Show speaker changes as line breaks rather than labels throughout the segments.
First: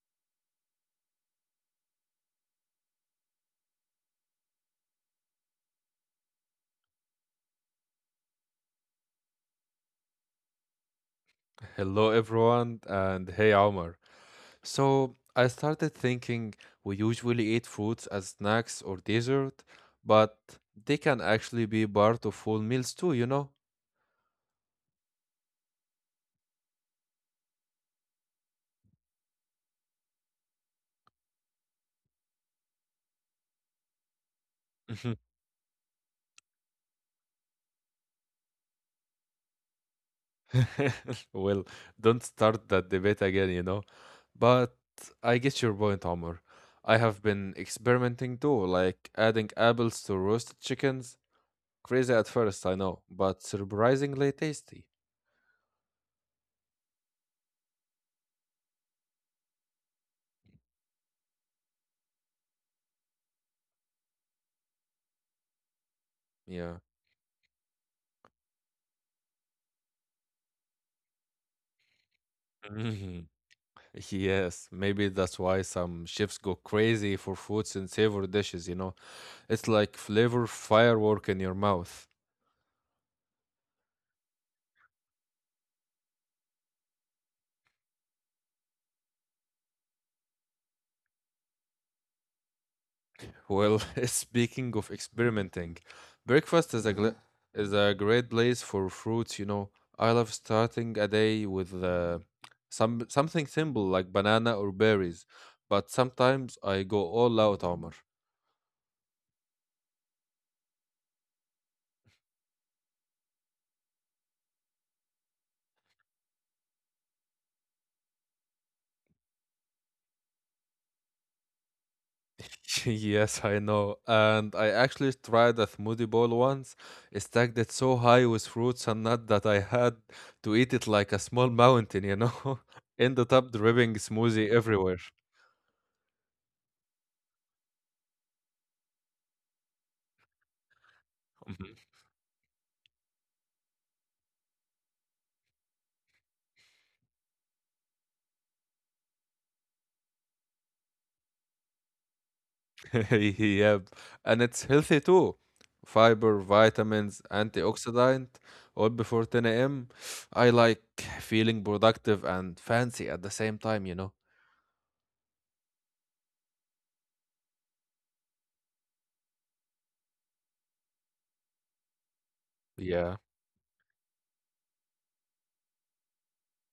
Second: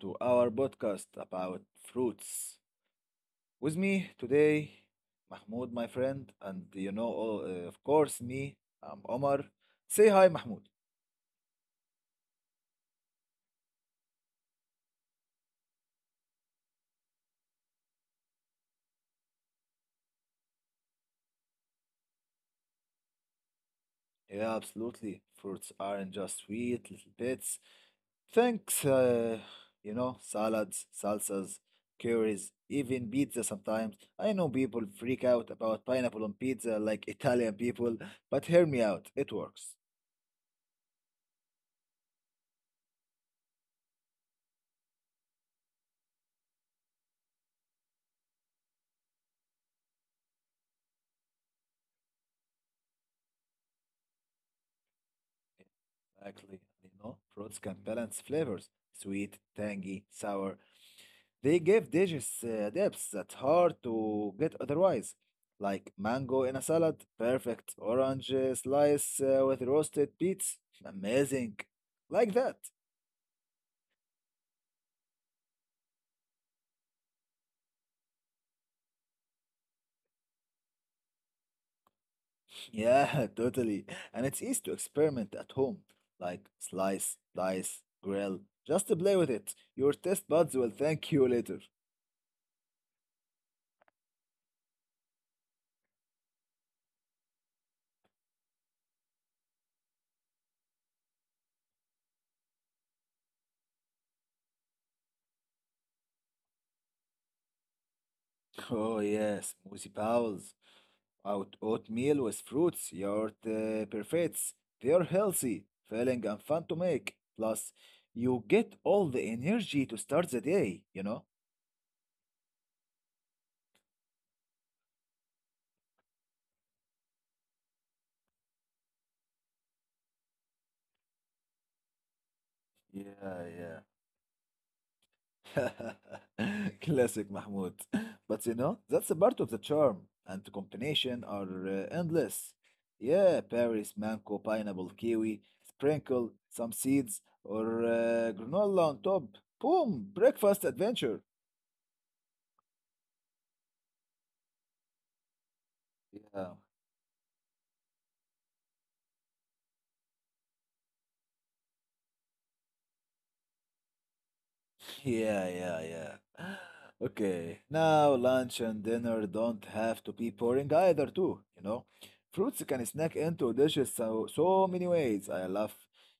to our podcast about fruits. With me today, Mahmoud, my friend, and of course, me, I'm Omar. Say hi, Mahmoud.
Hello, everyone, and hey, Omar. So, I started thinking we usually eat fruits as snacks or dessert, but they can actually be part of full meals too,
Yeah, absolutely. Fruits aren't just sweet little bits. Thanks, salads, salsas, curries, even pizza sometimes. I know people
Mhm.
freak out about pineapple on pizza like Italian people, but hear me out, it works.
Well, don't start that debate again, But I get your point, Omar. I have been experimenting too, like adding apples to roasted chickens. Crazy at first, I know, but surprisingly tasty.
Exactly. And you know, fruits can balance flavors, sweet, tangy, sour. They give dishes depths that's hard to get otherwise. Like
Yeah.
mango in a salad, perfect. Orange slice with roasted beets, amazing. Like that.
Yes, maybe that's why some chefs go crazy for foods and savory dishes, It's like flavor firework in your mouth.
Yeah, totally. And it's easy to experiment at home. Like slice, dice, grill. Just to play with it. Your test buds will thank you later.
Well, speaking of experimenting, breakfast is a Mhm. Is a great place for fruits, I love starting a day with something simple like banana or berries, but sometimes I go all out, Omar.
Oh yes, Moosey Powell's. Out oatmeal with fruits, yogurt perfects. They are healthy, filling, and fun to make. Plus, you get all the energy to start the day, you know?
Yes, I know. And I actually tried a smoothie bowl once, I stacked it so high with fruits and nuts that I had to eat it like a small mountain, Ended up dripping smoothie
Yeah,
everywhere.
yeah. Classic Mahmoud. But you know, that's a part of the charm, and the
Mhm.
combination are endless. Yeah, Paris, mango, pineapple, kiwi, sprinkle some seeds or granola on top. Boom! Breakfast adventure.
Yep. And it's healthy too. Fiber,
Yeah.
vitamins, antioxidant, all before 10 a.m. I like feeling productive and fancy at the same time,
Yeah, yeah, yeah. Okay, now lunch and dinner don't have to be boring either, too, you know? Fruits
Yeah.
can snack into dishes so many ways. I love,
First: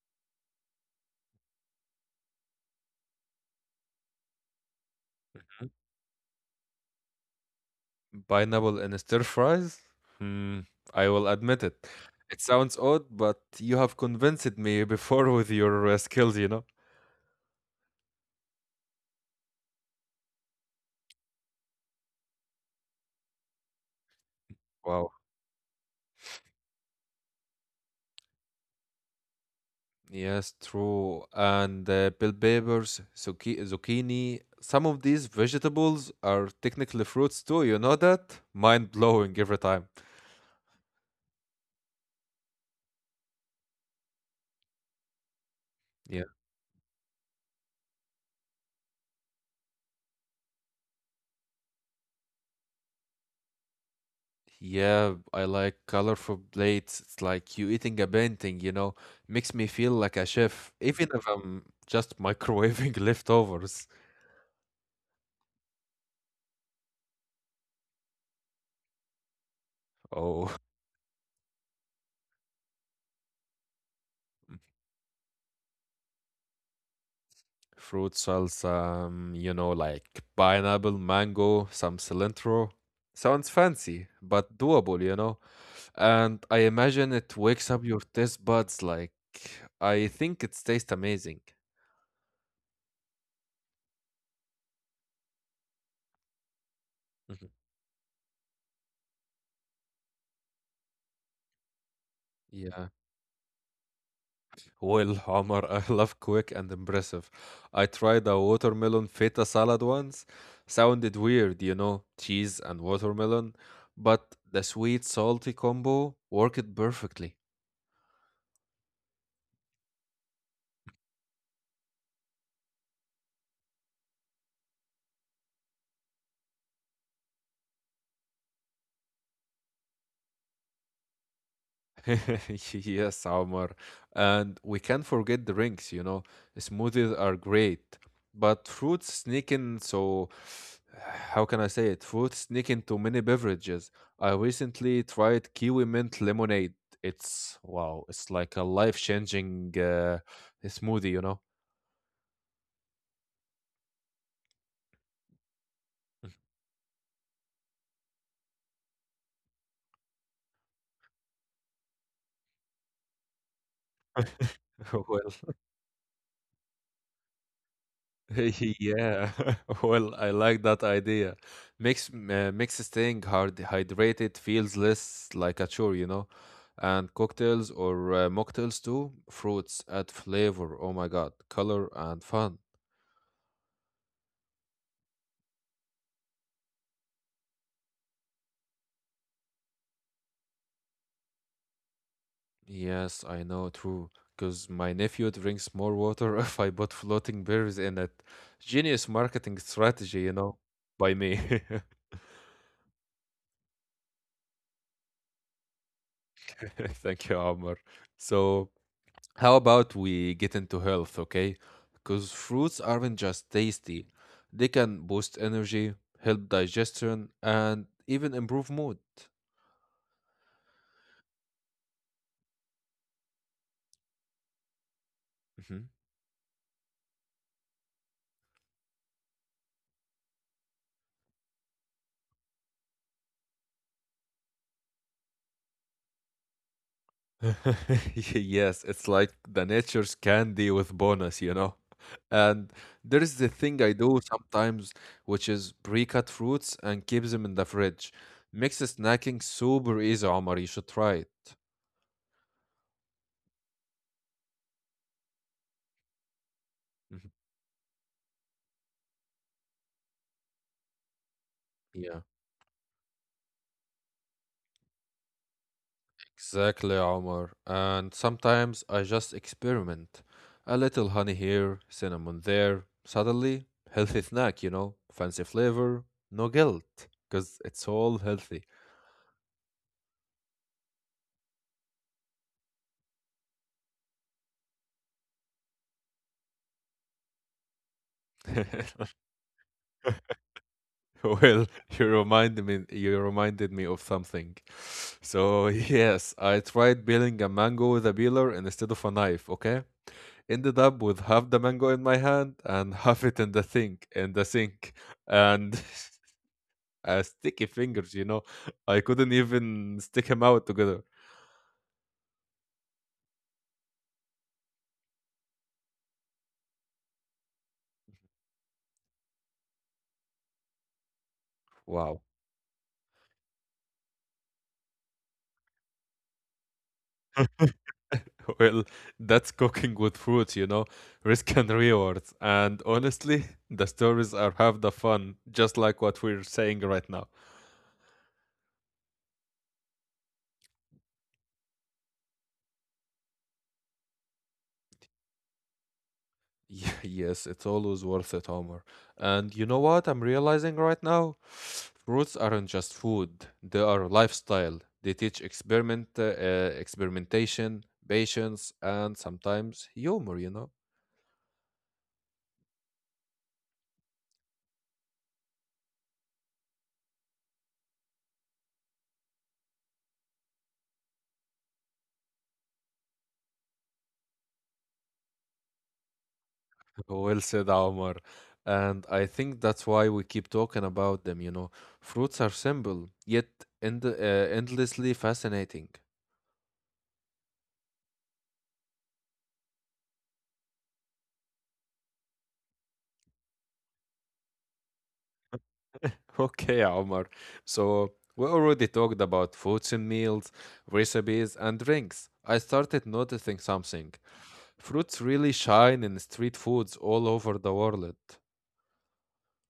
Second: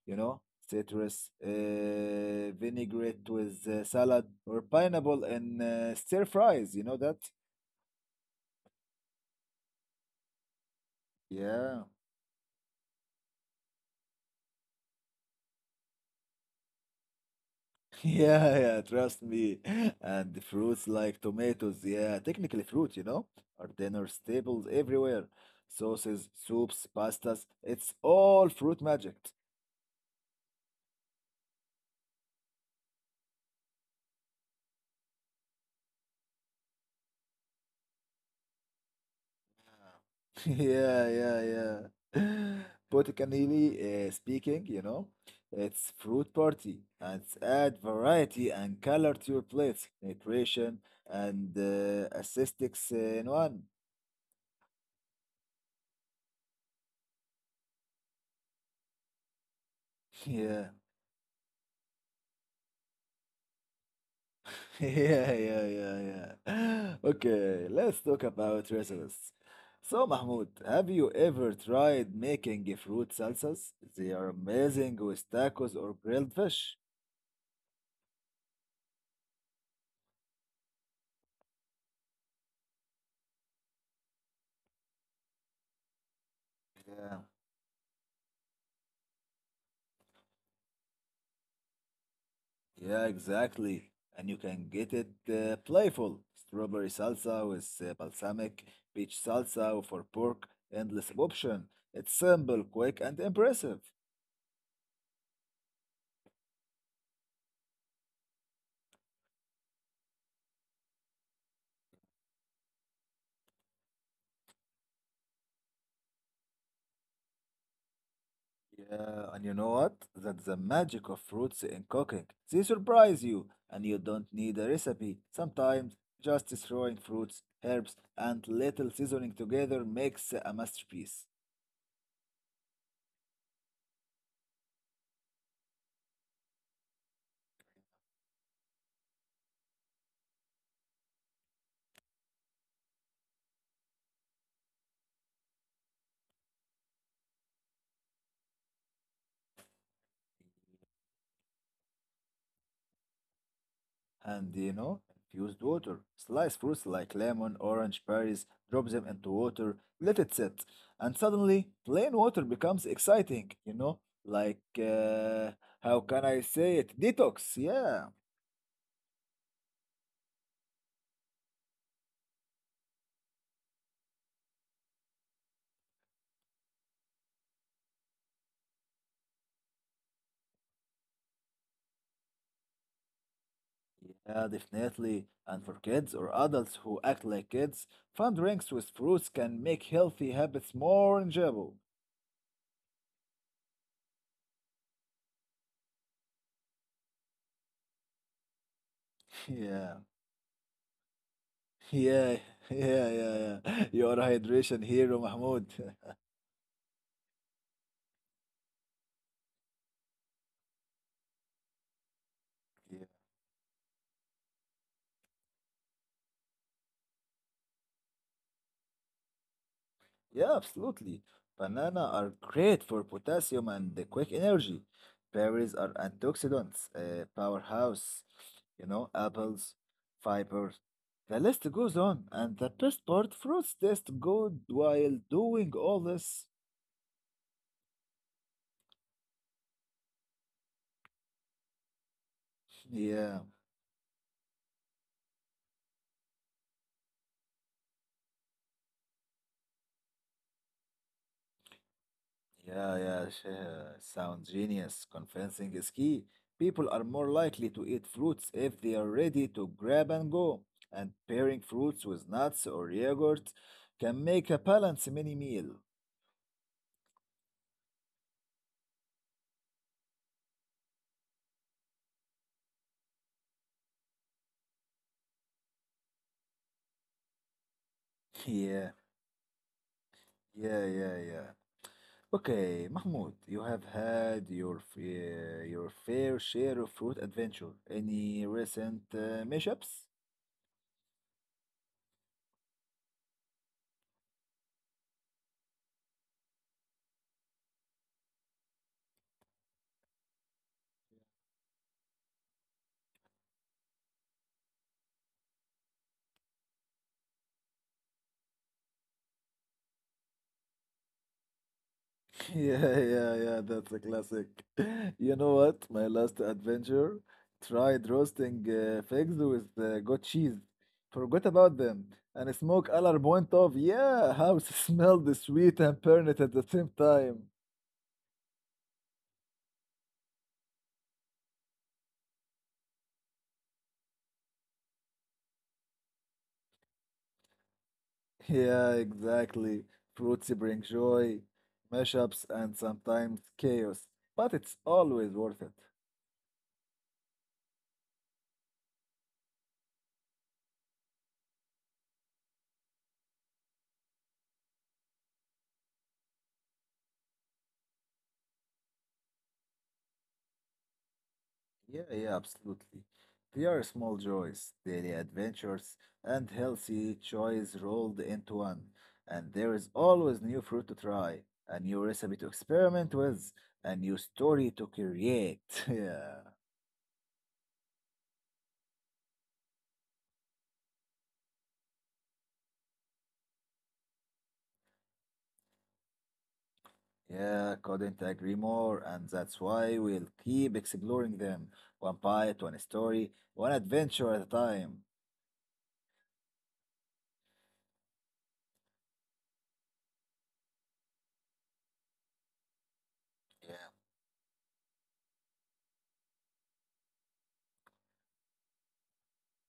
you know, citrus, vinaigrette with salad, or pineapple and stir fries, you know that?
Pineapple and stir fries? Hmm, I will admit it.
Yeah.
It sounds odd, but you have convinced me before with your skills,
Yeah, yeah, trust me. And the fruits like tomatoes, yeah, technically fruit, you know, are dinner staples
Wow.
everywhere. Sauces, soups, pastas, it's all fruit magic.
Yes, true. And bell peppers, zucchini, some of these vegetables are technically fruits too, you know that? Mind blowing every time.
Yeah, yeah, yeah. Botanically speaking, you know, it's
Yeah.
fruit party and it's add variety and color to your plates, nutrition and aesthetics in one.
Yeah, I like colorful plates. It's like you eating a painting, Makes me feel like a chef,
Yeah.
even if I'm just microwaving leftovers.
Yeah, yeah, yeah, yeah. Okay, let's talk about recipes. So, Mahmoud,
Oh,
have you ever tried making fruit salsas? They are amazing with tacos or grilled fish.
fruit salsa, like pineapple, mango, some cilantro. Sounds fancy, but doable, And I imagine
Yeah,
it wakes up your taste buds like I think it tastes amazing.
yeah, exactly. And you can get it playful. Strawberry
Mhm.
salsa with balsamic, peach salsa for pork, endless option. It's simple,
Yeah.
quick, and impressive.
Well, Omar, I love quick and impressive. I tried a watermelon feta salad once. Sounded weird, cheese and watermelon, but the sweet salty combo worked perfectly.
Yeah, and you know what? That's the magic of fruits in cooking. They surprise you, and you don't need a recipe. Sometimes just throwing fruits, herbs, and little seasoning together makes a masterpiece.
Yes, Omar. And we can't forget the drinks, Smoothies are great, but fruits sneak in, so how can I say it? Fruits sneak into many beverages. I recently tried kiwi mint lemonade. It's wow, it's like a life-changing smoothie,
And you know, infused water. Slice fruits like lemon, orange, berries, drop them into water, let it sit. And suddenly, plain water becomes exciting, you know? Like,
Well,
how can I say it? Detox, yeah.
yeah, well, I like that idea. Makes makes staying hard hydrated feels less like a chore, And cocktails or mocktails too. Fruits add flavor. Oh my God, color and fun.
Yeah, definitely. And for kids or adults who act like kids, fun drinks with fruits can make healthy habits more enjoyable.
Yes, I know, true. Because my nephew drinks more water if I put floating berries in it. Genius marketing
Yeah,
strategy, by me.
yeah, yeah, yeah, yeah. You are a hydration hero, Mahmoud.
Thank you, Omar. So. How about we get into health, okay? Because fruits aren't just tasty, they can boost energy, help digestion, and even improve mood.
Yeah, absolutely. Banana are great for potassium and the quick energy. Berries
Mhm.
are antioxidants, powerhouse, you know, apples, fiber. The list goes on, and the best part, fruits taste good while doing all this.
Yes, it's like the nature's candy with bonus, And there is
Yeah.
the thing I do sometimes, which is pre cut fruits and keep them in the fridge. Makes snacking super easy, Omar. You should try it.
Yeah, yeah, sh- Sounds genius. Convincing is key. People are
Mhm.
more likely to eat fruits if they are ready to grab and go. And pairing fruits
Yeah.
with nuts or yogurt can make a balanced mini meal.
Exactly, Omar. And sometimes I just experiment. A little honey here, cinnamon there. Suddenly, healthy snack, Fancy flavor, no guilt, because it's all healthy.
Yeah, yeah, yeah, yeah. Okay, Mahmoud, you have had your your fair share of fruit adventure. Any recent mishaps?
Well, you reminded me of something. So, yes, I tried peeling a mango with a peeler and instead of a knife, okay? Ended up with half the mango in my hand and half it in the sink, in the sink. And sticky fingers, I couldn't even stick them out together.
Yeah, yeah, yeah, that's a classic. You know what? My last adventure tried roasting figs with goat cheese. Forgot about them
Wow.
and smoke alarm went off. Yeah, house smelled sweet and burnt at the same time.
Well, that's cooking with fruit, Risk and rewards. And honestly, the stories are half the fun, just like what we're saying right now.
Yeah, exactly. Fruits bring joy, mashups, and sometimes chaos, but it's always worth it.
Yeah, yes, it's always worth it, Homer. And you know what I'm realizing right now? Fruits aren't just food, they are lifestyle. They teach experiment, experimentation, patience, and sometimes humor,
Yeah, yeah, absolutely. They are small joys, daily adventures, and healthy choice rolled into one. And there is always new fruit to try, a new recipe to experiment with, a new story to create. Yeah,
Well said, Omar. And I think that's why we keep talking about them, Fruits are simple, yet endlessly fascinating.
yeah, couldn't agree more. And that's why we'll keep exploring them, one bite, one story, one adventure at a time.
Okay, Omar. So we already talked about foods and meals, recipes, and drinks. I started noticing
Yeah.
something. Fruits really shine in street foods all over the world.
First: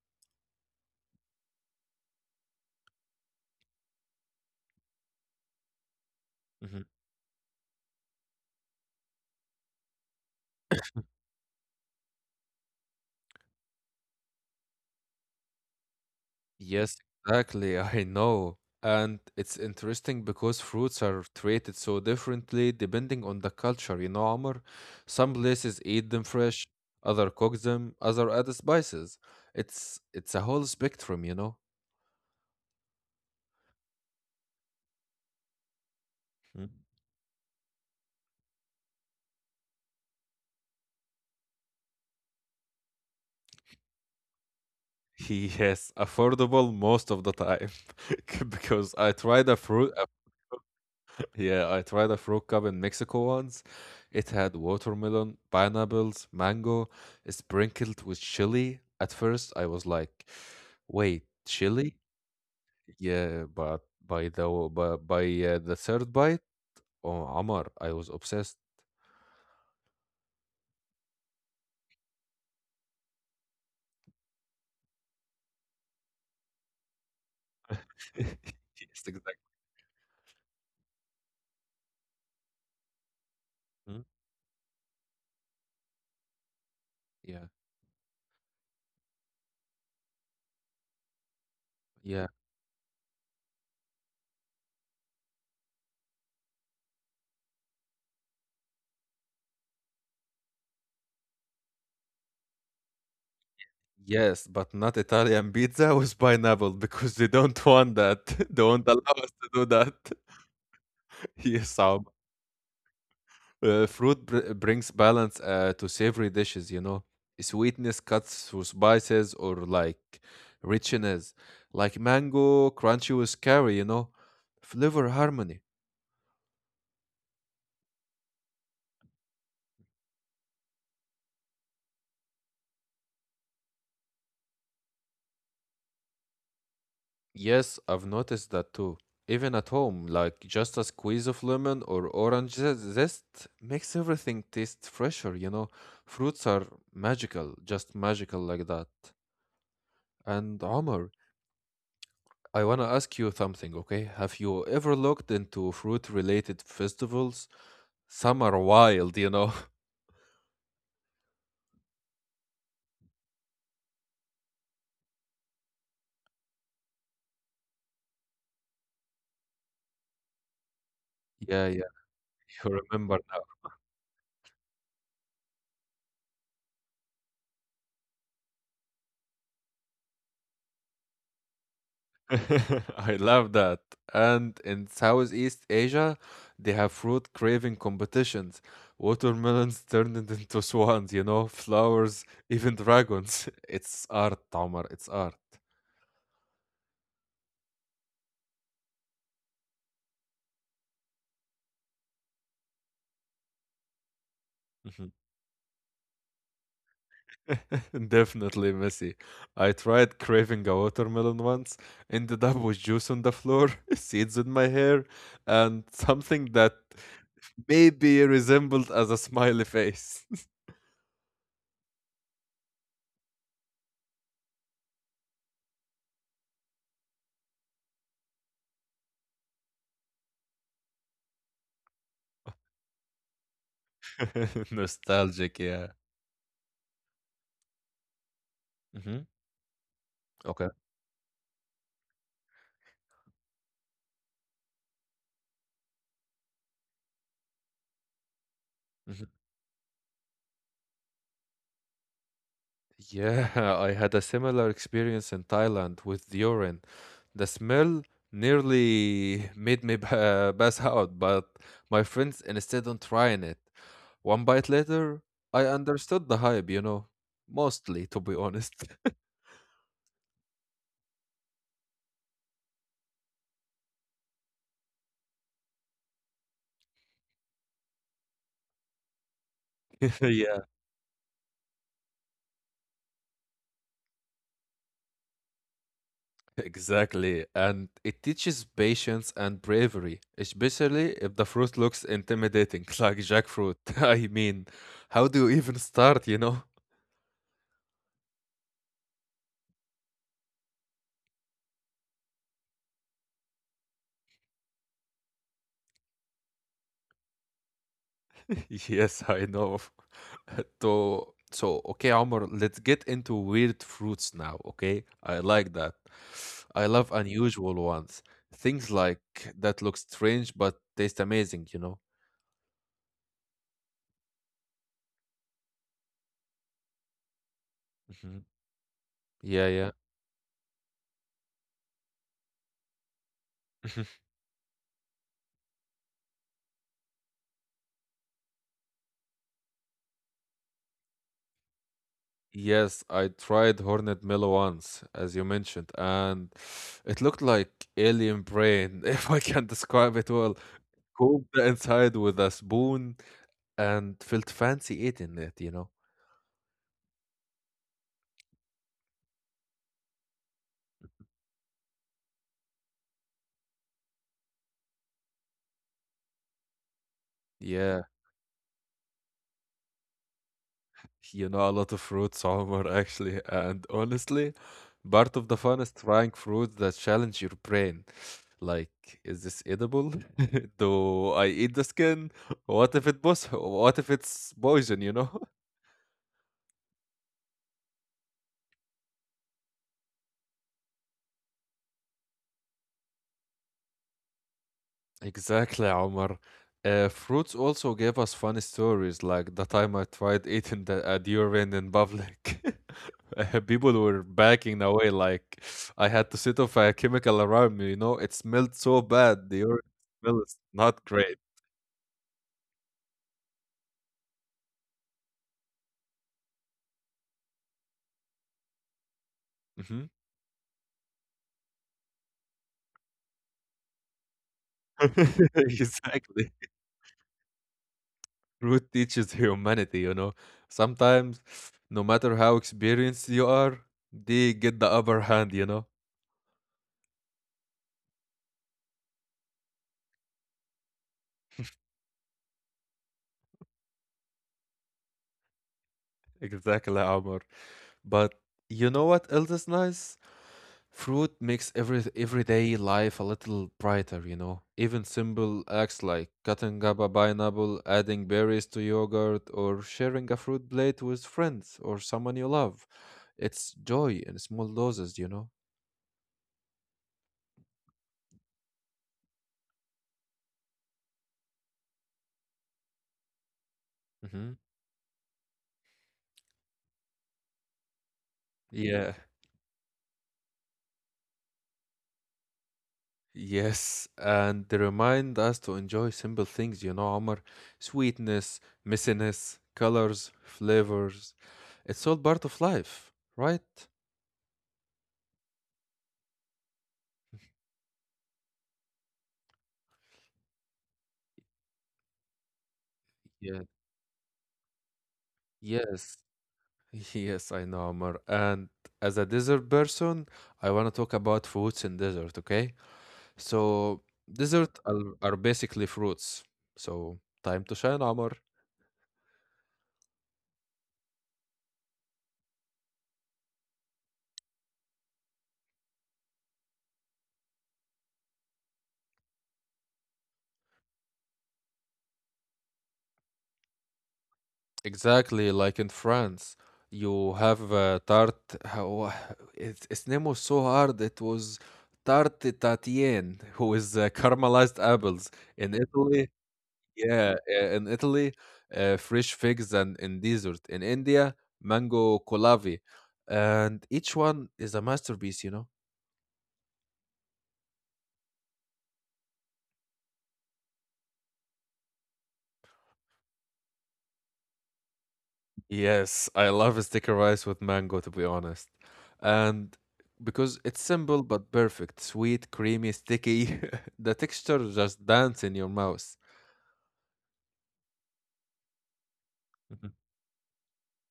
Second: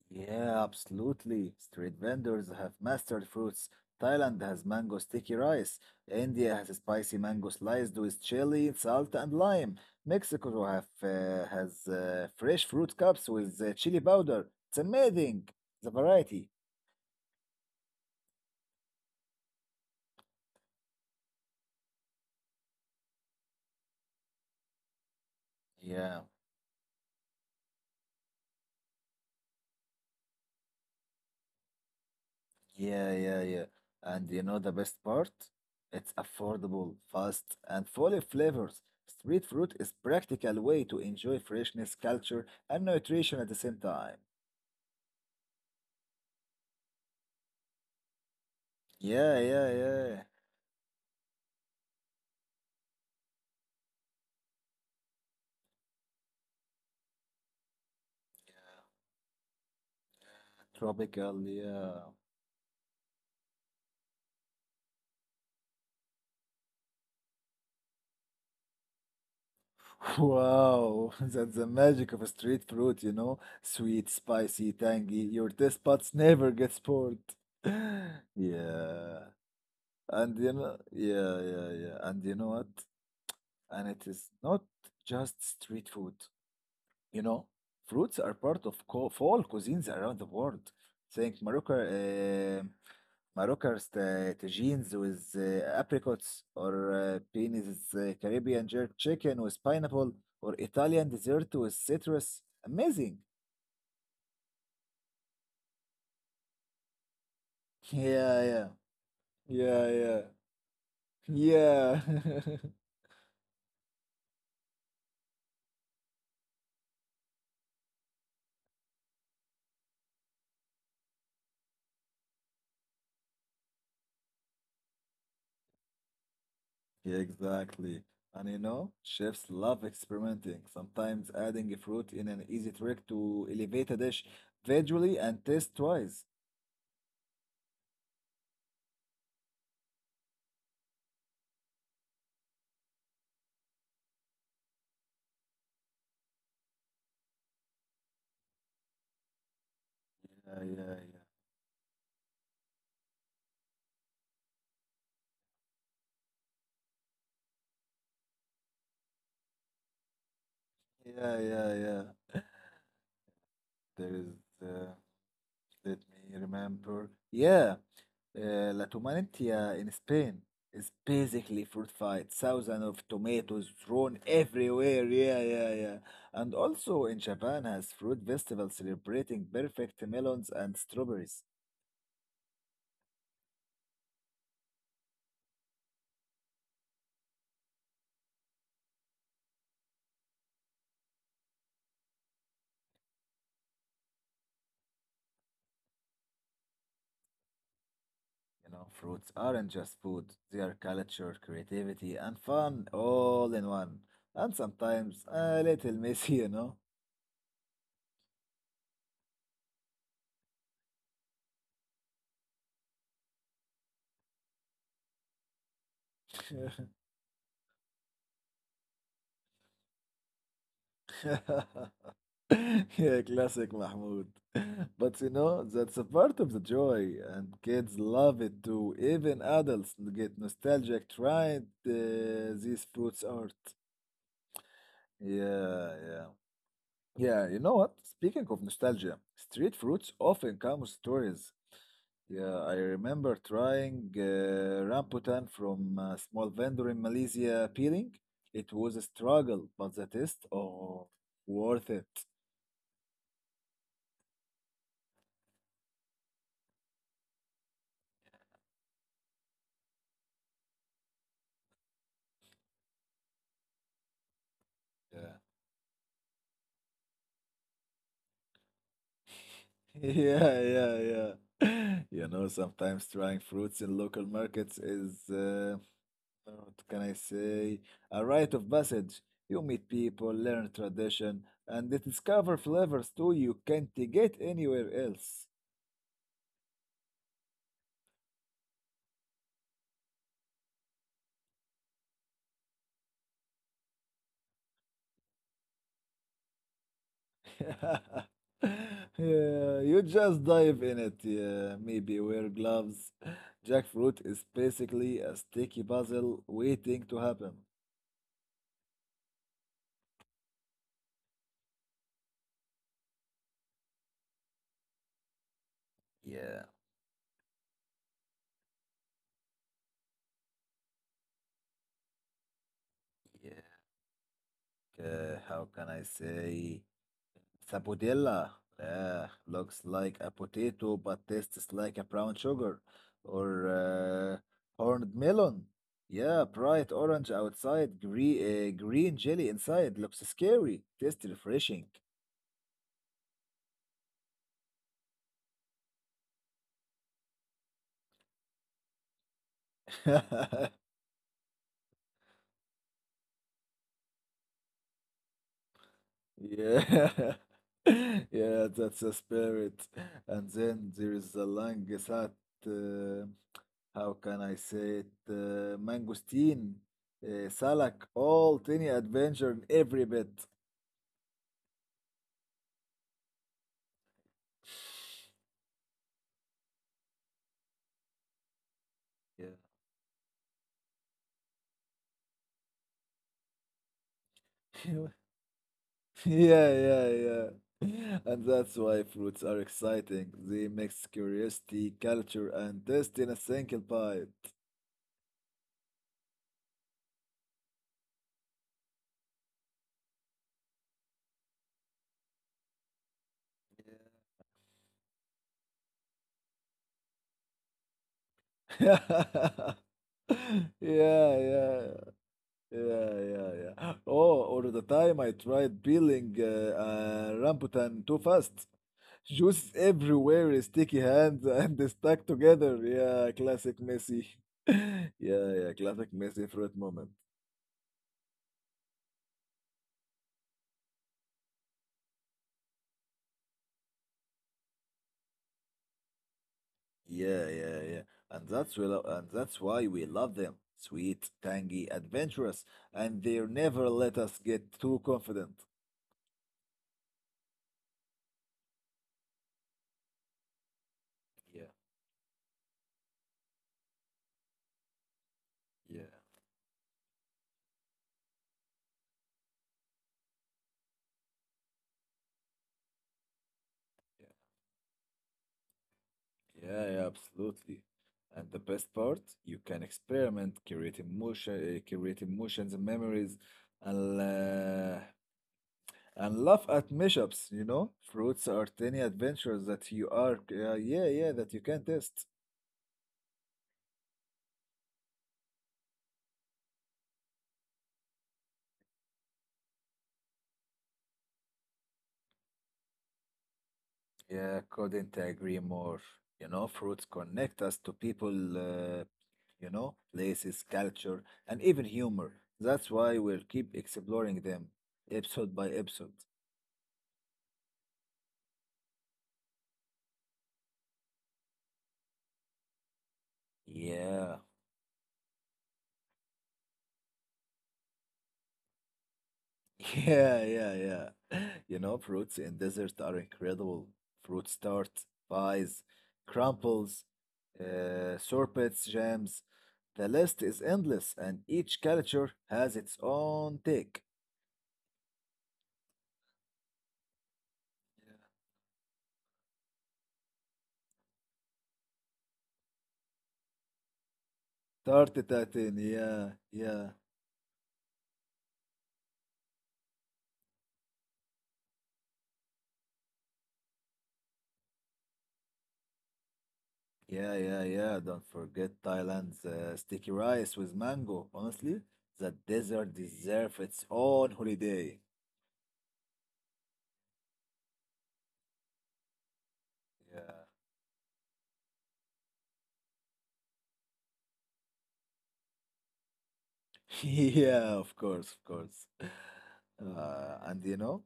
Yeah, absolutely. Street vendors have mastered fruits. Thailand has mango sticky rice. India has
Mm-hmm.
spicy mango sliced with chili, salt, and lime. Mexico have has fresh fruit cups with chili powder. It's amazing, the variety.
Yes, exactly. I know. And it's interesting because fruits are treated so differently depending on the culture, Amr. Some places eat them
Yeah,
fresh, other cook them, other add spices. It's a whole spectrum,
yeah, yeah, yeah. And you know the best part? It's
Mm.
affordable, fast, and full of flavors. Street fruit is practical way to enjoy freshness, culture, and nutrition at the same time.
Yes, affordable most of the time because I
Yeah,
tried a
yeah,
fruit.
yeah.
Yeah, I tried a fruit cup in Mexico once. It had watermelon, pineapples, mango, sprinkled with chili. At first, I was like, "Wait,
Tropical,
chili?"
yeah.
Yeah, but by the third bite, oh, Amar, I was obsessed.
Wow, that's the magic of a street fruit, you know? Sweet, spicy, tangy. Your taste buds never gets bored.
Yes,
Yeah.
exactly.
And you know, yeah, yeah, yeah. And you know what? And
Hmm?
it is not just street food, you
Yeah,
know? Fruits are part of co fall cuisines around the world. Think Morocco,
yeah,
eh, Moroccans, tagines with apricots, or penis, Caribbean jerk chicken with pineapple, or Italian dessert with citrus. Amazing.
yes, but not Italian pizza with pineapple because they don't want that.
Yeah, yeah,
Don't allow us to do
yeah,
that.
yeah,
Yes,
yeah.
Fruit brings balance to savory dishes, Sweetness cuts through spices or like richness, like mango, crunchy with curry, Flavor harmony.
Yeah, exactly. And you know, chefs love experimenting, sometimes adding a fruit in an easy trick to elevate a dish visually and taste twice.
Yes, I've noticed that too. Even at home, like just a squeeze of lemon or orange zest makes everything taste fresher, Fruits are magical, just magical like that. And
Yeah,
Omar,
yeah, yeah.
I want to ask you something, okay? Have you ever looked into fruit related festivals? Some are wild,
Yeah, yeah, yeah. There is, uh, let me remember. Yeah, La Tumanintia in Spain is
Yeah,
basically
yeah,
fruit fight.
you
Thousands of
remember now.
tomatoes thrown everywhere. Yeah, yeah, yeah. And also in Japan has fruit festival celebrating perfect melons and strawberries.
I love that. And in Southeast Asia, they have fruit craving competitions. Watermelons turned it into swans, flowers, even dragons. It's art, Tamar, it's art.
You know, fruits aren't just food. They are culture, creativity, and fun all in one. And sometimes a little messy, you know.
Definitely messy. I tried craving a watermelon once, ended up with juice on the floor, seeds in my hair, and something that maybe resembled as a smiley face.
Yeah, classic Mahmoud. But you know, that's a part of the joy, and kids love it too. Even adults get nostalgic trying these fruits art.
Nostalgic, yeah.
Yeah, yeah. Yeah, you know what? Speaking of nostalgia,
Hmm.
street fruits often
Okay.
come with stories. Yeah, I remember trying rambutan from a small vendor in Malaysia peeling. It was a
Mm-hmm.
struggle, but the taste, oh, worth it.
Yeah, I had a similar experience in Thailand with urine. The smell nearly made me pass out, but my friends insisted on trying it. One bite later, I
Yeah.
understood the hype, mostly to be honest.
Yeah, yeah, yeah. You know, sometimes trying fruits in local markets is, what can I say, a rite of passage. You meet people,
Yeah,
learn tradition, and they discover flavors too you can't get anywhere else.
exactly. And it teaches patience and bravery, especially if the fruit looks intimidating, like jackfruit. I mean, how do you even start,
Yeah, you just dive in it. Yeah, maybe wear gloves. Jackfruit is basically a sticky puzzle waiting to happen.
Yes, I know. So, okay, Omar, let's get into weird fruits now, okay? I like that.
Yeah,
I love unusual ones. Things like that look strange but taste amazing,
yeah. How can I say?
Hmm.
Sapodilla.
Yeah,
Looks
yeah.
like a potato but tastes like a brown sugar. Or horned melon. Yeah, bright orange outside, green jelly inside. Looks scary. Tastes refreshing.
Yes, I tried hornet melon once, as you mentioned, and it looked like alien brain, if I can describe it well. Cooked the inside with a spoon and felt fancy eating it,
Yeah. Yeah, that's a spirit. And then there is the Langsat, uh, how can I say it? Mangosteen,
Yeah.
salak, all tiny adventure in every bit.
You know, a lot of fruits, Omar, actually. And honestly, part of the fun is trying fruits that challenge your brain. Like, is
Yeah.
this edible? Do I eat the skin? What if it's poison,
Yeah, yeah, yeah. And that's why fruits are exciting. They mix curiosity, culture, and taste in a single bite.
Exactly, Omar. Fruits also gave us funny stories, like the time I tried eating a durian in public. People were backing away, like I had to sit off a chemical around me. You know, it smelled so bad. The
Yeah,
urine smell is not
yeah,
great.
yeah, yeah, yeah. Oh, or the time I tried peeling a rambutan too fast. Juice
Mhm.
everywhere, sticky hands, and they stuck together. Yeah, classic messy. Yeah, yeah, classic messy
Exactly.
fruit moment.
Fruit teaches humanity, Sometimes, no matter how experienced you are, they get the upper hand,
Yeah, yeah, yeah. And that's why we love them. Sweet, tangy, adventurous, and they never let us get too confident.
Exactly, Omar. But you know what else is nice? Fruit
Yeah,
makes everyday life a little brighter, Even simple acts
yeah,
like cutting up a pineapple, adding berries to yogurt, or sharing a fruit plate with friends or someone you love. It's joy in small doses,
yeah. Yeah, yeah, absolutely. And the best part, you can create emotions and memories, and
Hmm.
uh, and laugh at mishaps, you know? Fruits are tiny
Yeah.
adventures yeah, yeah, that you can test.
Yes, and they remind us to enjoy simple things, Omar. Sweetness, messiness, colors, flavors. It's all part of life, right?
Yeah, couldn't agree more. You know, fruits connect us to people, you know, places, culture, and even humor. That's why we'll
Yeah.
keep exploring them episode by episode.
Yes. Yes, I know, Amar. And as a desert person, I want to talk about fruits in desert, okay? So,
Yeah,
are basically fruits. So, time to shine, Amar.
yeah, yeah, yeah. You know, fruits in desert are incredible. Fruit tart, pies, crumples, sorbets, jams. The list is endless, and each culture has its own take.
Exactly, like in France, you have tart. How, its name was so hard. It was tarte tatienne, who is caramelized apples.
Started at
In
in,
Italy,
yeah, yeah,
Yeah, yeah, in Italy, fresh figs and in desert. In India, mango kolavi. And each one is a masterpiece,
yeah, yeah, yeah. Don't forget Thailand's sticky rice with mango. Honestly, the desert deserves its own holiday.
Yes, I love sticker rice with mango, to be honest. And
Yeah,
because it's simple but perfect, sweet, creamy, sticky, the texture just dance in your mouth.
yeah, of course, of course.
Mhm,
And you know,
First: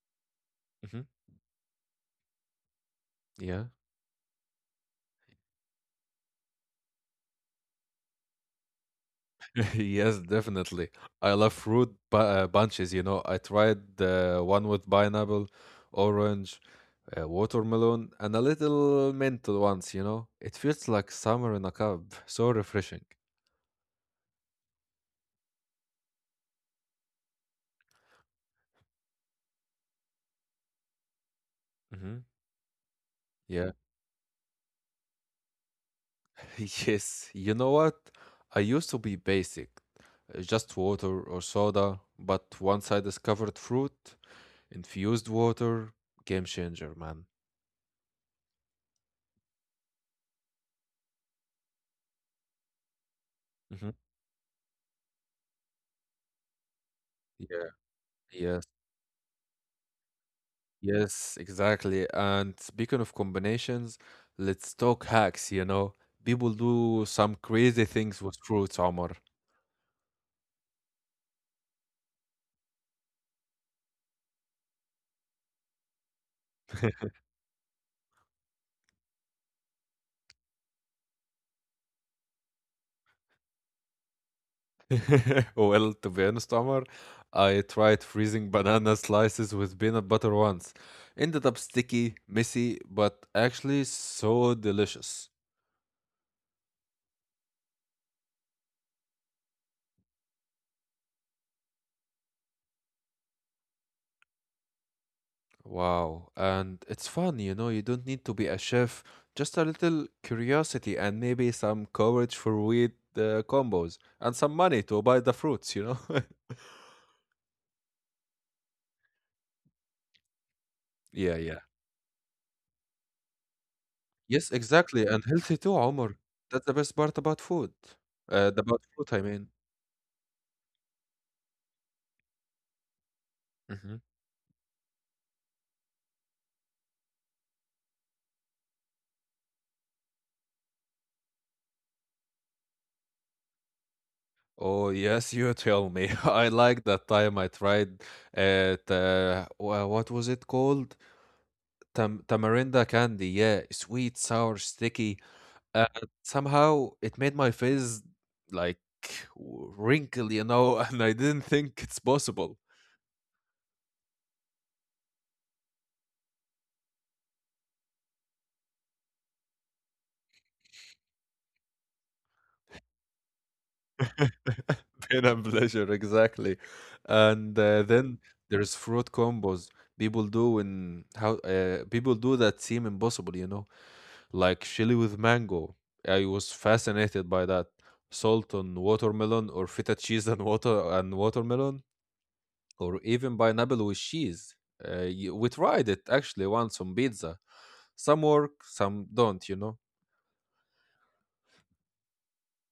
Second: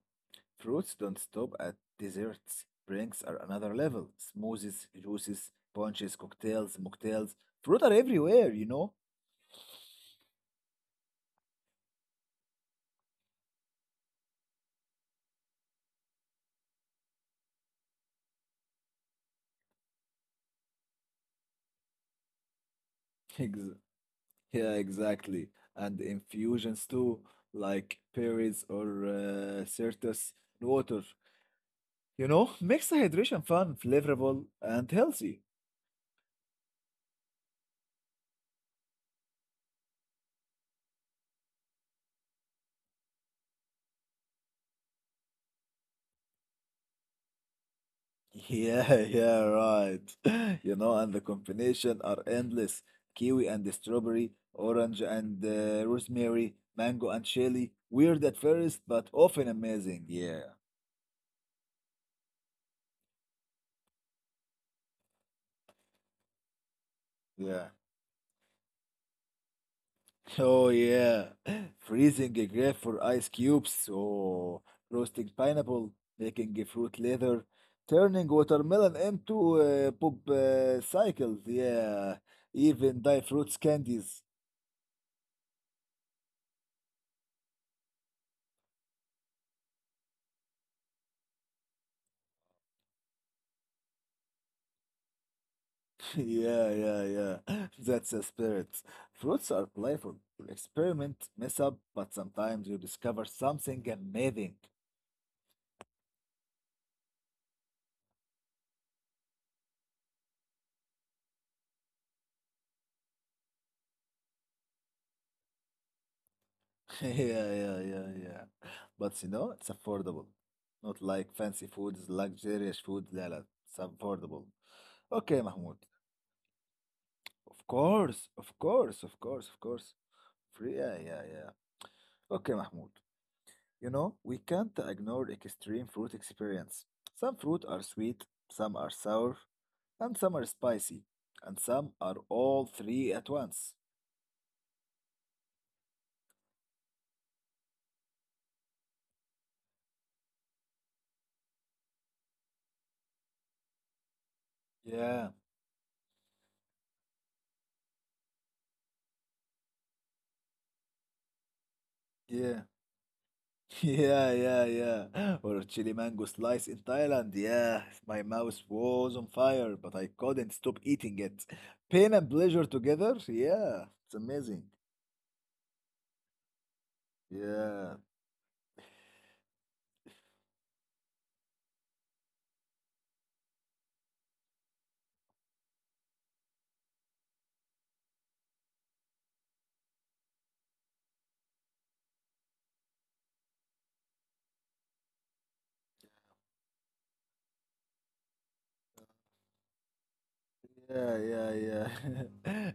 fruits
mhm,
don't stop at desserts. Drinks are
Yeah.
another level. Smoothies, juices, punches, cocktails, mocktails. Fruit are everywhere, you know?
Yes, definitely. I love fruit bu bunches, I tried the one with pineapple, orange, watermelon, and a little mint once, It feels like summer in a cup. So refreshing.
Ex- Yeah, exactly. And infusions too, like berries or citrus water.
Hmm.
You know, makes the hydration
Yeah.
fun, flavorful, and healthy.
Yes. You know what? I used to be basic, just water or soda, but once I discovered fruit, infused water, game changer, man.
Yeah, yeah, right. You know, and the combination are endless. Kiwi and
Hmm.
strawberry, orange and rosemary, mango and
Yeah.
chili. Weird at
Yes.
first, but often amazing. Yeah,
Yes, exactly. And speaking of combinations, let's talk hacks, People do some
yeah.
crazy things with fruits, Omar.
Oh yeah, freezing a grape for ice cubes, or roasting pineapple, making a fruit leather, turning watermelon into pop cycles. Yeah, even dye fruits candies.
Well, to be honest, Omar, I tried freezing banana slices with peanut butter once. Ended up sticky, messy, but actually so delicious.
Yeah, yeah, yeah. That's a spirit. Fruits are playful. You experiment, mess up, but sometimes you discover something amazing.
Wow. And it's fun, you don't need to be a chef, just a little curiosity and maybe some courage for weird combos and some money to buy the fruits, you know?
Yeah, yeah, yeah, yeah. But you know, it's affordable. Not like
Yeah, yeah.
fancy foods, luxurious food. لا لا, it's affordable.
Yes, exactly. And
Okay,
healthy too,
Mahmoud.
Omar. That's the best part about
Of
food.
course, of
About
course,
food,
of
I mean.
course, of course. Free, yeah, yeah, yeah. Okay, Mahmoud. You
Mhm.
know, we can't ignore extreme fruit experience. Some fruit are sweet, some are sour, and some are spicy, and some are all three at once.
Oh, yes, you tell me. I like that time I tried it. What was it called? Tamarinda candy. Yeah, sweet, sour, sticky.
Yeah,
Uh, Somehow it made my face like wrinkle, and I didn't think it's possible.
yeah. Yeah, yeah, yeah. Or chili mango slice in Thailand. Yeah, my mouth was on fire, but I couldn't stop eating it. Pain and pleasure together. Yeah, it's amazing.
Pain and pleasure, exactly. And
Yeah,
then there's fruit combos people do in how people do that seem impossible, you know, like chili with mango. I was fascinated by that. Salt on watermelon, or feta cheese and water and watermelon, or even pineapple with cheese. We tried it actually once on pizza. Some work, some don't, you know?
yeah, yeah, yeah.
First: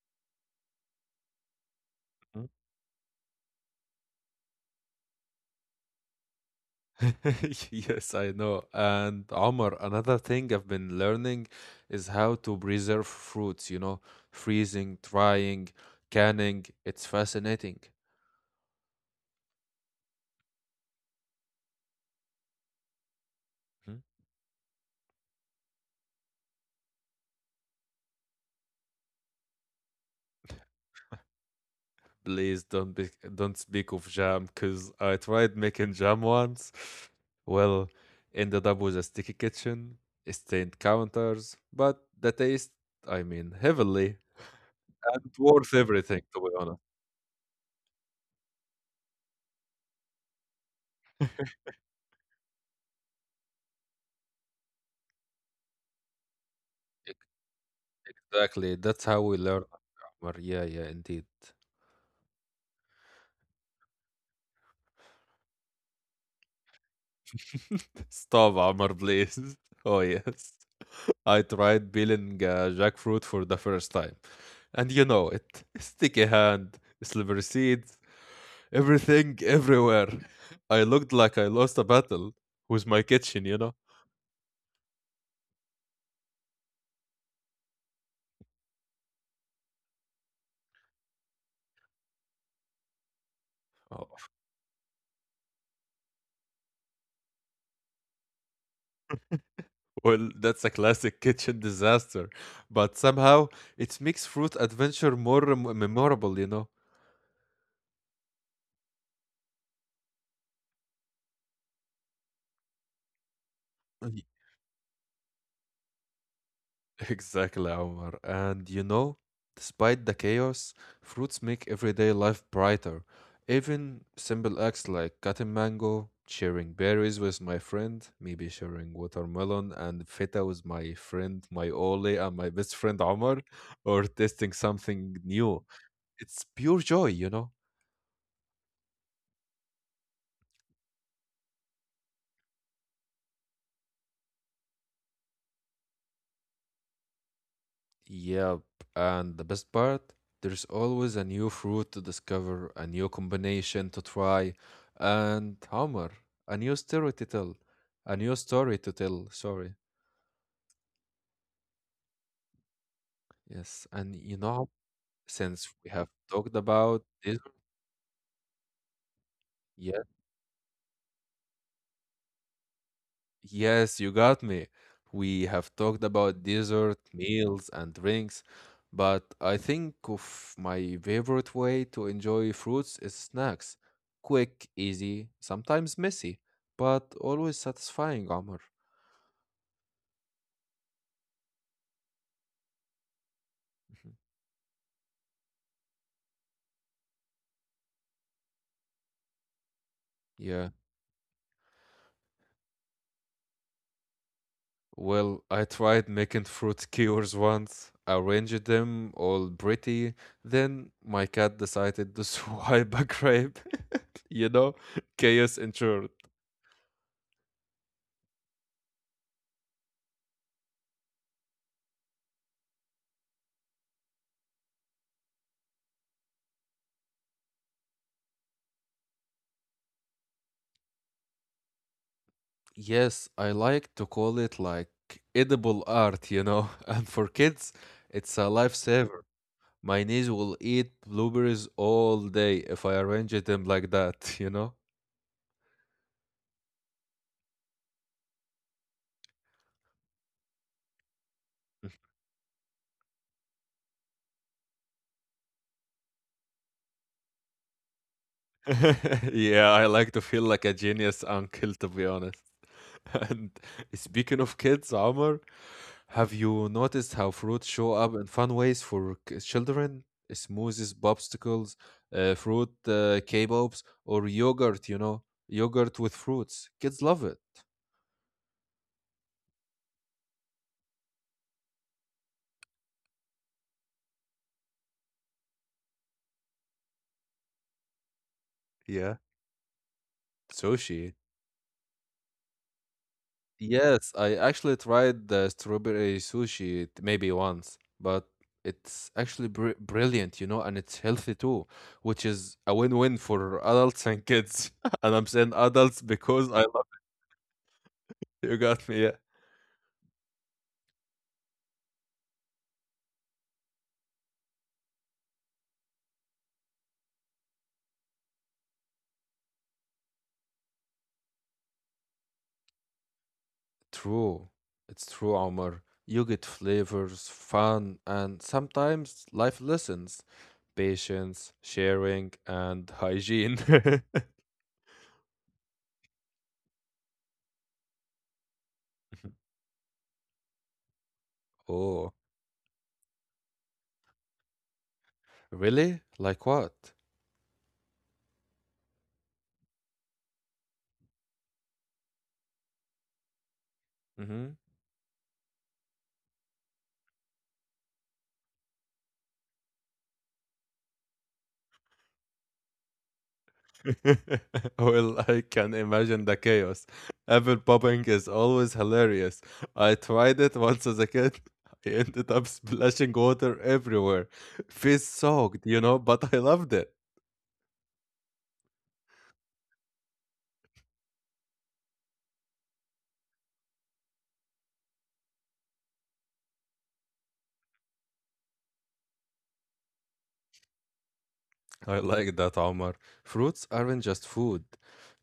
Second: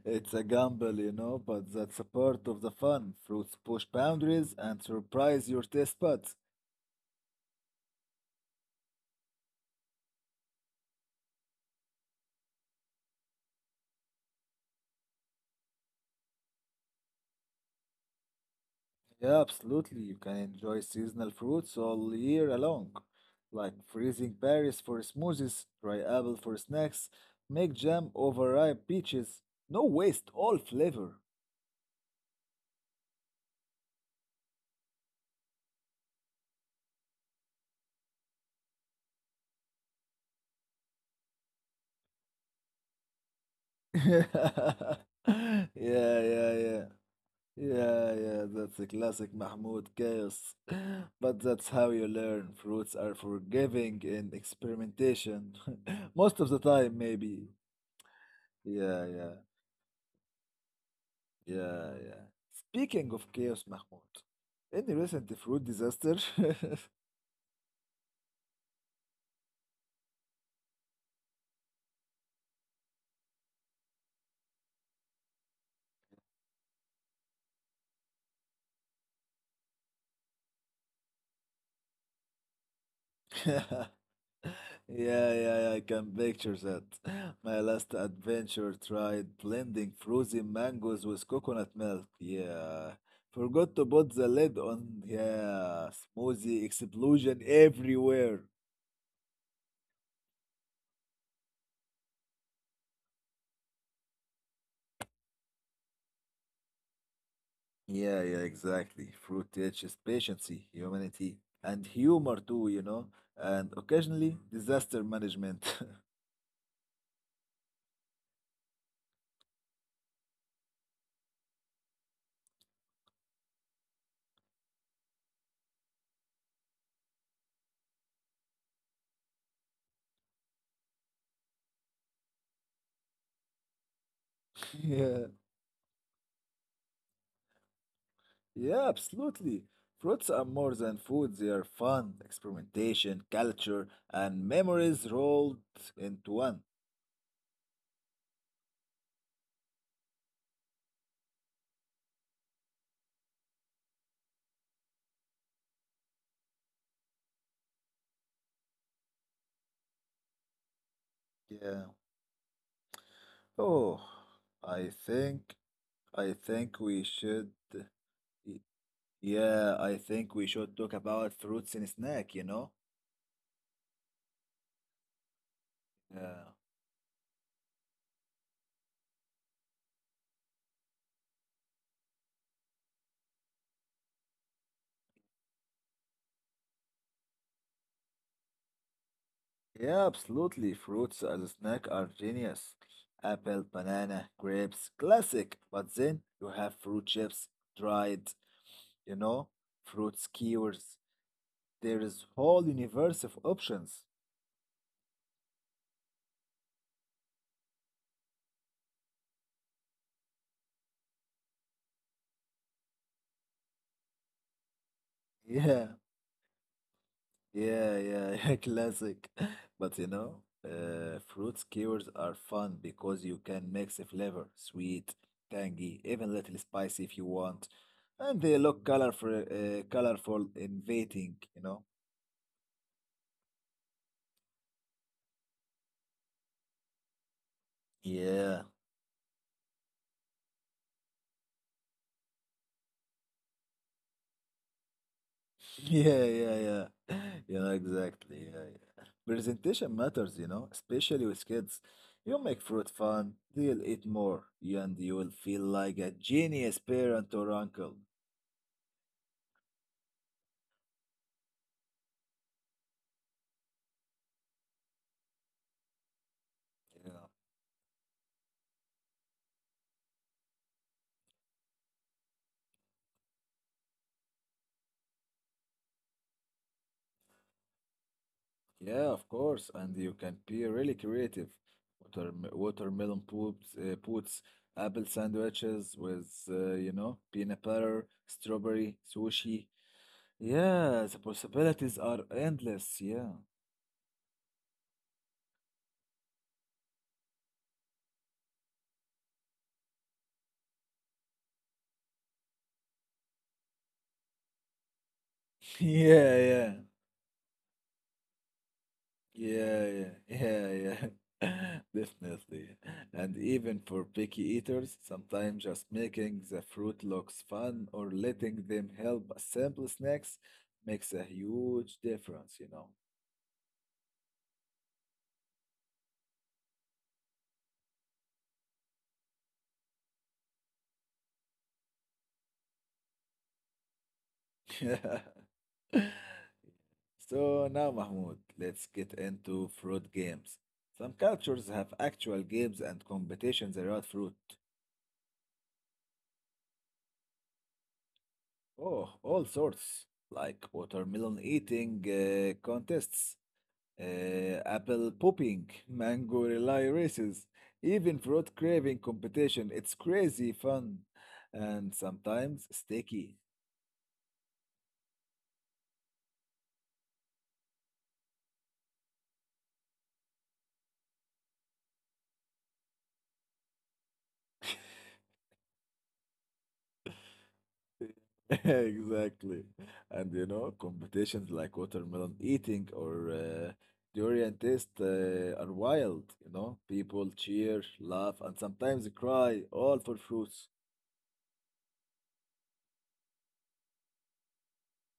It's a gamble, you know, but that's a part
Mhm.
of the fun. Fruits push boundaries and surprise your taste buds.
Yes, I know. And Omar, another thing I've been learning is how to preserve fruits, you know, freezing, drying, canning. It's fascinating.
Yeah, absolutely. You can enjoy seasonal fruits all year long, like
Hmm?
freezing berries for smoothies, dry apple for snacks, make jam over ripe peaches. No waste, all flavor.
Please don't be, Don't speak of jam because I tried making jam once. Well, ended up with a sticky kitchen, stained counters, but the taste, I mean, heavily and worth
Yeah,
everything, to be
yeah,
honest.
yeah. Yeah, yeah, that's a classic Mahmoud chaos. But that's how you learn. Fruits are forgiving in experimentation. Most of the time, maybe.
Exactly. That's how we
Yeah,
learn.
yeah.
Amr. Yeah, yeah, indeed.
Yeah, yeah. Speaking of chaos, Mahmoud, any recent fruit disaster?
Stop, Amr, please. Oh yes. I tried peeling jackfruit for the first time. And you know it. Sticky hand, slippery seeds, everything everywhere. I looked like I lost a battle with my kitchen, you know?
Yeah, yeah, yeah, I can picture that. My last adventure tried blending frozen mangoes with coconut milk. Yeah. Forgot to put
Oh,
the lid on. Yeah. Smoothie explosion everywhere.
well, that's a classic kitchen disaster, but somehow it makes fruit adventure more memorable,
Yeah, yeah, exactly. Fruit teaches patience, humanity, and humor too, you know, and occasionally disaster management.
Exactly, Omar. And you know, despite the chaos, fruits make everyday life brighter. Even simple acts like cutting mango, sharing berries with my friend, maybe sharing watermelon and feta with my friend, my Ole, and my best friend Omar, or tasting something
Yeah.
new. It's pure joy,
Yeah, absolutely. Fruits are more than food, they are fun, experimentation, culture, and memories rolled into one.
Yep, and the best part, there's always a new fruit to discover, a new combination to try, and Homer, a new story to tell, a new story to tell, sorry.
Yeah.
Yes,
Oh,
and you know,
I think
since we have
I
talked
think
about
we
this,
should y- yeah, I think we should talk about fruits in a snack, you know?
yes, you got me. We have talked about
Yeah.
dessert, meals, and drinks, but I think of my favorite way to enjoy fruits is snacks. Quick, easy, sometimes messy, but always satisfying, Omar.
Yeah, absolutely. Fruits as a snack are genius. Apple,
Mhm.
banana, grapes, classic. But then you have fruit chips, dried, you know, fruit
Yeah.
skewers. There is whole universe of options.
Well, I tried making fruit skewers once. I arranged them all pretty. Then my cat decided to swipe a grape. You know, chaos
Yeah,
ensued.
yeah, yeah, yeah, classic. But fruit skewers are fun because you can mix a flavor, sweet, tangy, even little spicy if you want, and they look colorful, colorful, inviting. You know.
Yes, I like to call it like edible art, And for kids, it's a
Yeah.
lifesaver. My niece will eat blueberries all day if I arrange them like that,
Yeah, yeah, yeah. Yeah, exactly. Yeah, yeah. Presentation matters, you know, especially with kids.
Mhm.
You make fruit fun, they'll eat more, you and you will feel like a genius parent or uncle.
Yeah, I like to feel like a genius uncle, to be honest. And speaking of kids, Omar, have you noticed
Yeah.
how fruits show up in fun ways for children? Smoothies, popsicles, fruit kebabs, or yogurt, you know, yogurt with fruits. Kids love it.
Yeah, of course. And you can be really creative. Watermelon puts, apple sandwiches with, you know, peanut butter, strawberry,
Yeah,
sushi. Yeah,
sushi.
the possibilities are endless. Yeah.
Yes, I actually tried the strawberry sushi maybe once, but it's actually br brilliant, you know, and it's healthy too, which is a win-win for adults and kids. And I'm saying adults
Yeah,
because I
yeah.
You got me. Yeah.
Yeah, yeah, yeah, yeah. Definitely. And even for picky eaters, sometimes just making the fruit looks fun or letting them help assemble snacks makes a huge difference, you
True. It's true, Omar. You get flavors, fun, and sometimes life lessons, patience, sharing, and hygiene.
know. So now, Mahmoud, let's get into fruit games. Some cultures have
Oh,
actual games and competitions around fruit.
really? Like what?
Oh, all sorts, like watermelon eating contests.
Hmm.
Apple popping, mango relay races, even fruit craving competition. It's crazy fun and sometimes sticky.
Well, I can imagine the chaos. Apple popping is always hilarious. I tried it once as a kid. I ended up splashing water everywhere. Face soaked, you know, but I loved it.
Exactly. And competitions like watermelon eating or durian taste are wild. You know, people cheer, laugh, and sometimes cry, all for fruits.
I like that, Omar. Fruits aren't just food,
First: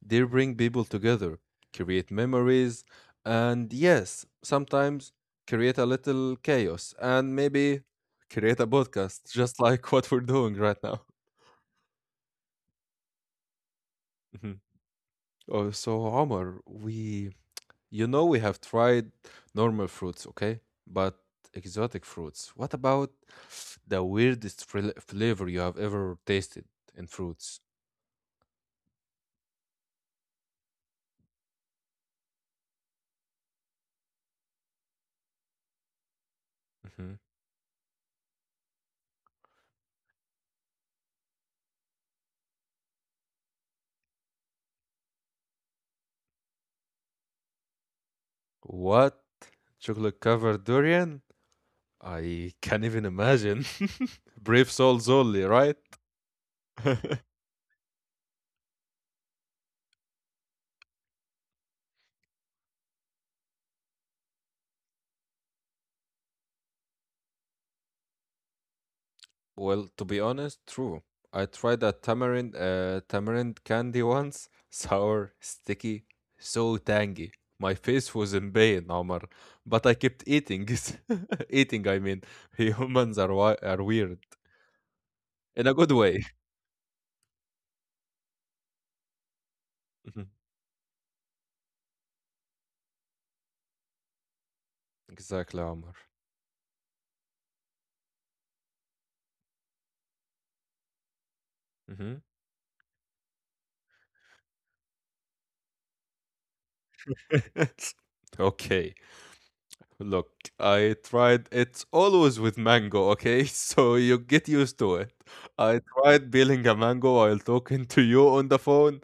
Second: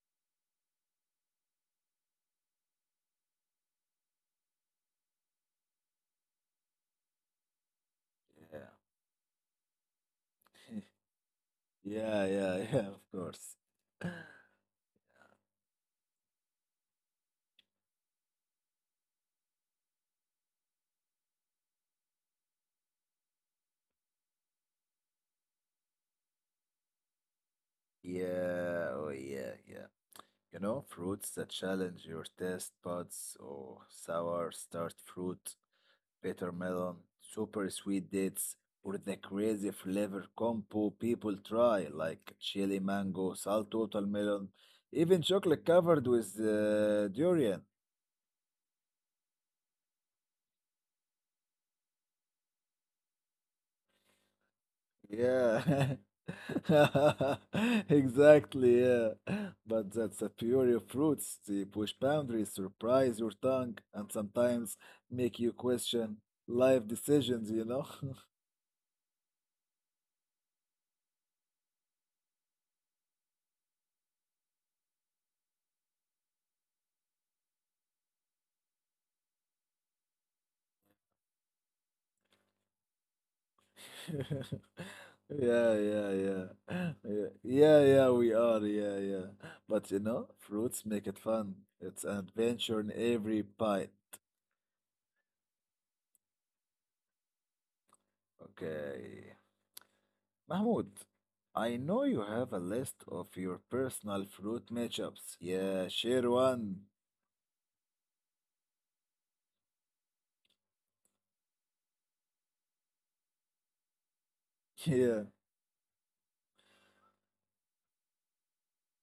they bring people together, create memories, and yes, sometimes create a little chaos and maybe create a
Yeah.
podcast, just like what we're doing right now.
Yeah, yeah, yeah, of course.
Mhm. Oh, so, Omar, you know, we have tried normal fruits, okay? But exotic fruits. What about the weirdest flavor you have ever tasted in fruits?
Yeah, oh yeah, yeah. You know, fruits that challenge your taste buds or sour start fruit, bitter melon, super sweet dates, or the crazy flavor combo people try, like chili mango, salty watermelon, even chocolate covered with durian.
What? Chocolate covered durian? I can't even imagine. Brave souls only, right?
Yeah. Exactly, yeah. But that's the fury of fruits. They push boundaries, surprise your tongue, and sometimes make you question life decisions, you know?
Well, to be honest, true. I tried a tamarind tamarind candy once. Sour, sticky, so tangy. My face was in pain, Omar, but I kept eating it. Eating, I mean. Humans are are weird in a
Yeah,
good
yeah,
way.
yeah. Yeah, yeah, yeah, we are, yeah, yeah. But you
Mhm.
know, fruits make it fun. It's an adventure in every bite.
Exactly, Omar.
Okay. Mahmoud, I know you
Hmm.
have a list of your personal fruit matchups. Yeah, share one.
Okay. Look, I tried. It's always with mango, okay? So you get used to it.
Yeah.
I tried peeling a mango while talking to you on the phone.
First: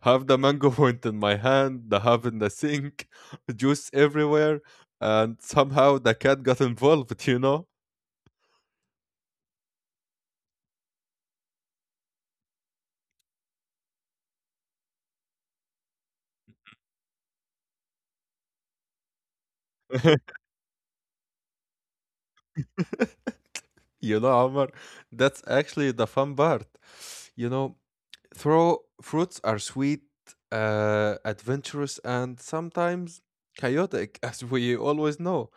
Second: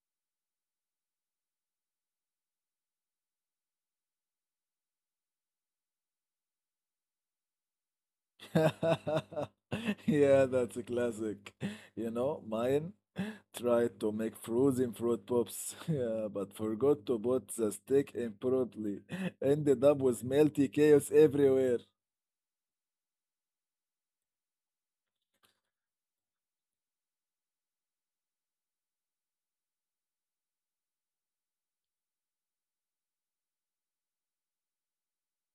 Half the mango went in my hand, the half in the sink, juice everywhere, and somehow the cat got involved, you know?
Yeah, that's a classic. You know, mine tried to make frozen fruit pops, yeah, but forgot to put the stick in properly. Ended up with melty chaos everywhere.
You know, Omar, that's actually the fun part. You know, throw fruits are sweet, adventurous, and sometimes chaotic, as we always know,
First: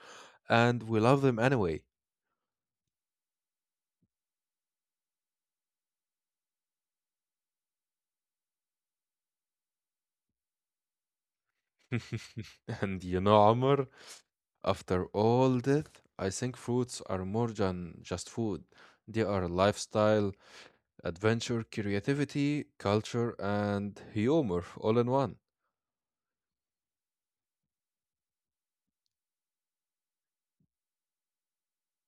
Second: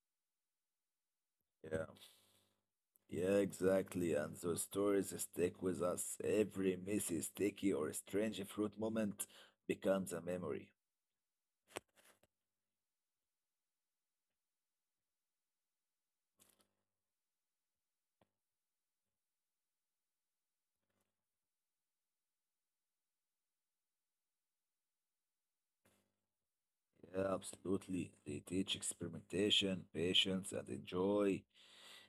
and we love them anyway.
Yeah. Yeah, exactly. And those stories stick with us. Every messy, sticky, or strange fruit moment becomes a memory.
And you know, Amr, after all this, I think fruits are more than just food. They are lifestyle, adventure, creativity, culture, and humor all in one.
Yeah, absolutely. They teach experimentation, patience, and enjoy.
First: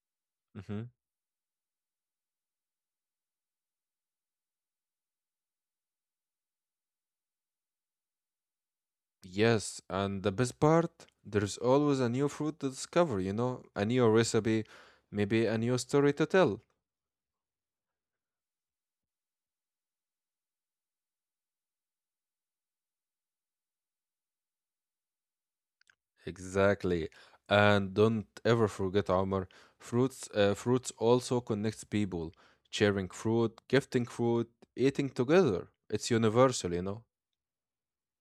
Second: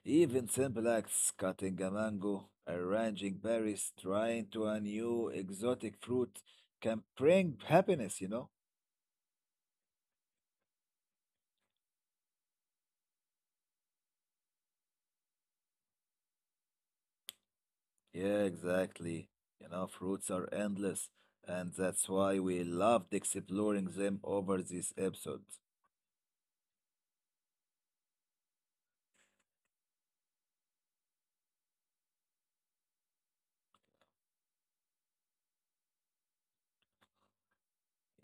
Even
Hmm.
simple acts, cutting a mango, arranging berries, trying to a new exotic fruit can bring happiness, you know?
Yes, and the best part, there's always a new fruit to discover, you know, a new recipe, maybe a new story to tell.
Yeah, exactly. You know, fruits are endless, and that's why we loved exploring them over this episode.
Exactly. And don't ever forget, Omar, fruits also connects people. Sharing fruit, gifting fruit, eating together. It's universal, you know.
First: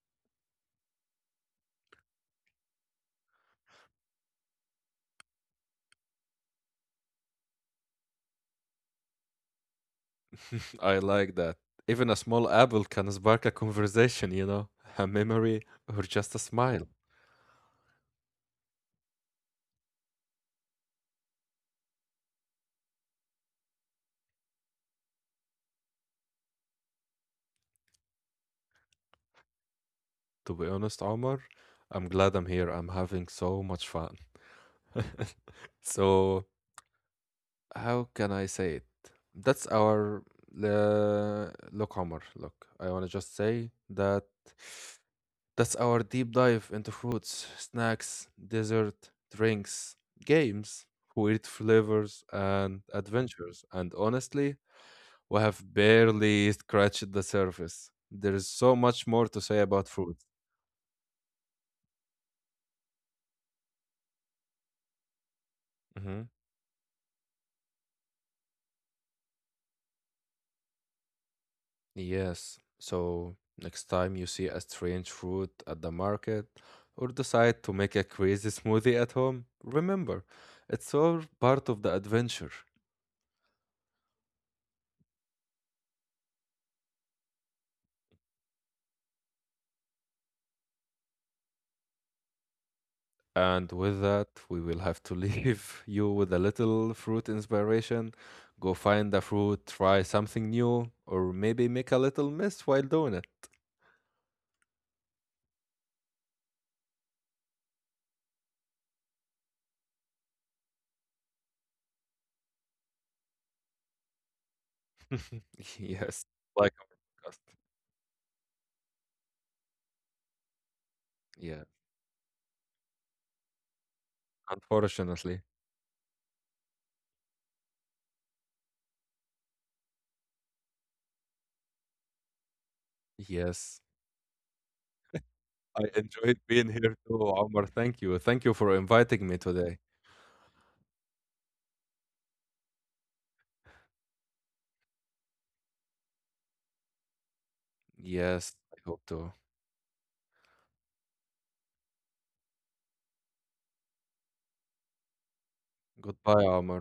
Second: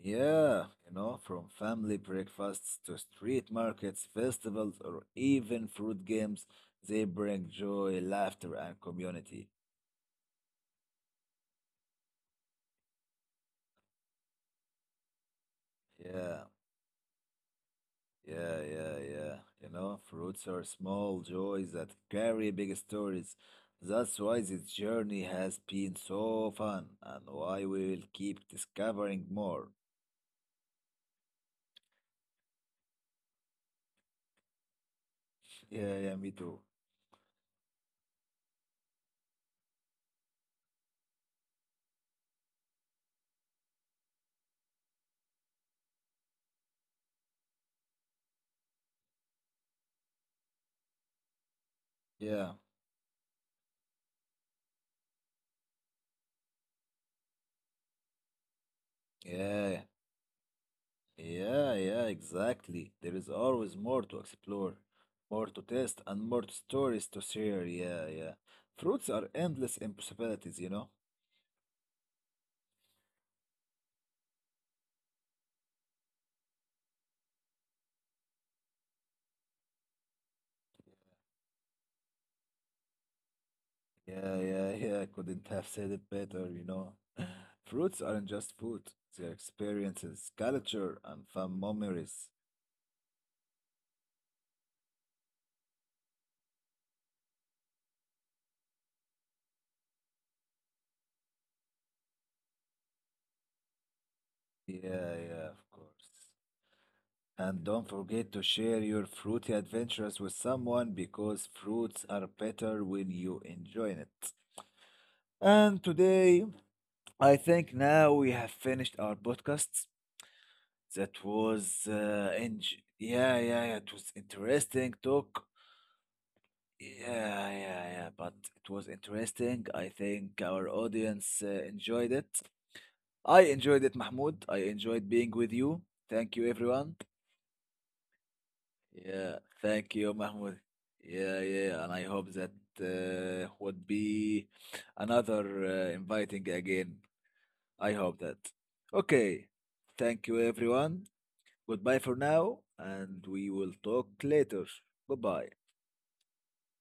Yeah, you know, from family breakfasts to street markets, festivals, or even fruit games, they bring joy, laughter, and community.
I like that. Even a small apple can spark a conversation, you know, a memory or just a
Yeah,
smile.
yeah, yeah, yeah. You know, fruits are small joys that carry big stories. That's why this journey has been so fun and why we will keep discovering more.
To be honest, Omar, I'm glad I'm here. I'm having so much fun.
Yeah, yeah, me
So,
too.
how can I say it? That's our Look, Omar. Look, I want to just say that that's our deep dive into fruits, snacks, dessert, drinks, games, weird flavors,
Yeah,
and adventures. And honestly, we have barely scratched the surface. There is so much more to say
yeah.
about fruit.
Yeah, yeah, exactly. There is always more to explore, more to test, and more stories to share. Yeah, yeah. Fruits are endless in possibilities, you know?
Yes. So next time you see a strange fruit at the market or decide to make a crazy smoothie at home, remember, it's all part of the adventure.
Yeah, yeah, yeah. Couldn't have said it better, you know? Fruits aren't just food, they're experiences, culture, and fun memories.
And with that, we will have to leave you with a little fruit inspiration. Go find a fruit, try something new, or maybe make a little mess while doing it.
Yeah, yeah, of course. And don't forget to share your fruity adventures with someone because fruits are better when you enjoy it. And
Yes,
today,
like our
I
podcast.
think now we have finished our podcast. That
Yeah,
was yeah, yeah, yeah. It was interesting
unfortunately.
talk. Yeah, yeah, yeah. But it was interesting. I think our audience enjoyed it. I
Yes.
enjoyed it, Mahmoud. I enjoyed being with you.
I
Thank
enjoyed
you,
being here
everyone.
too, Omar. Thank you. Thank you for inviting
Yeah,
me today.
thank you, Mahmoud. Yeah, yeah. And I hope that would be another inviting again. I hope that.
Yes, I hope to.
Okay. Thank you, everyone. Goodbye for now, and we will talk later. Goodbye.
Goodbye, Omar.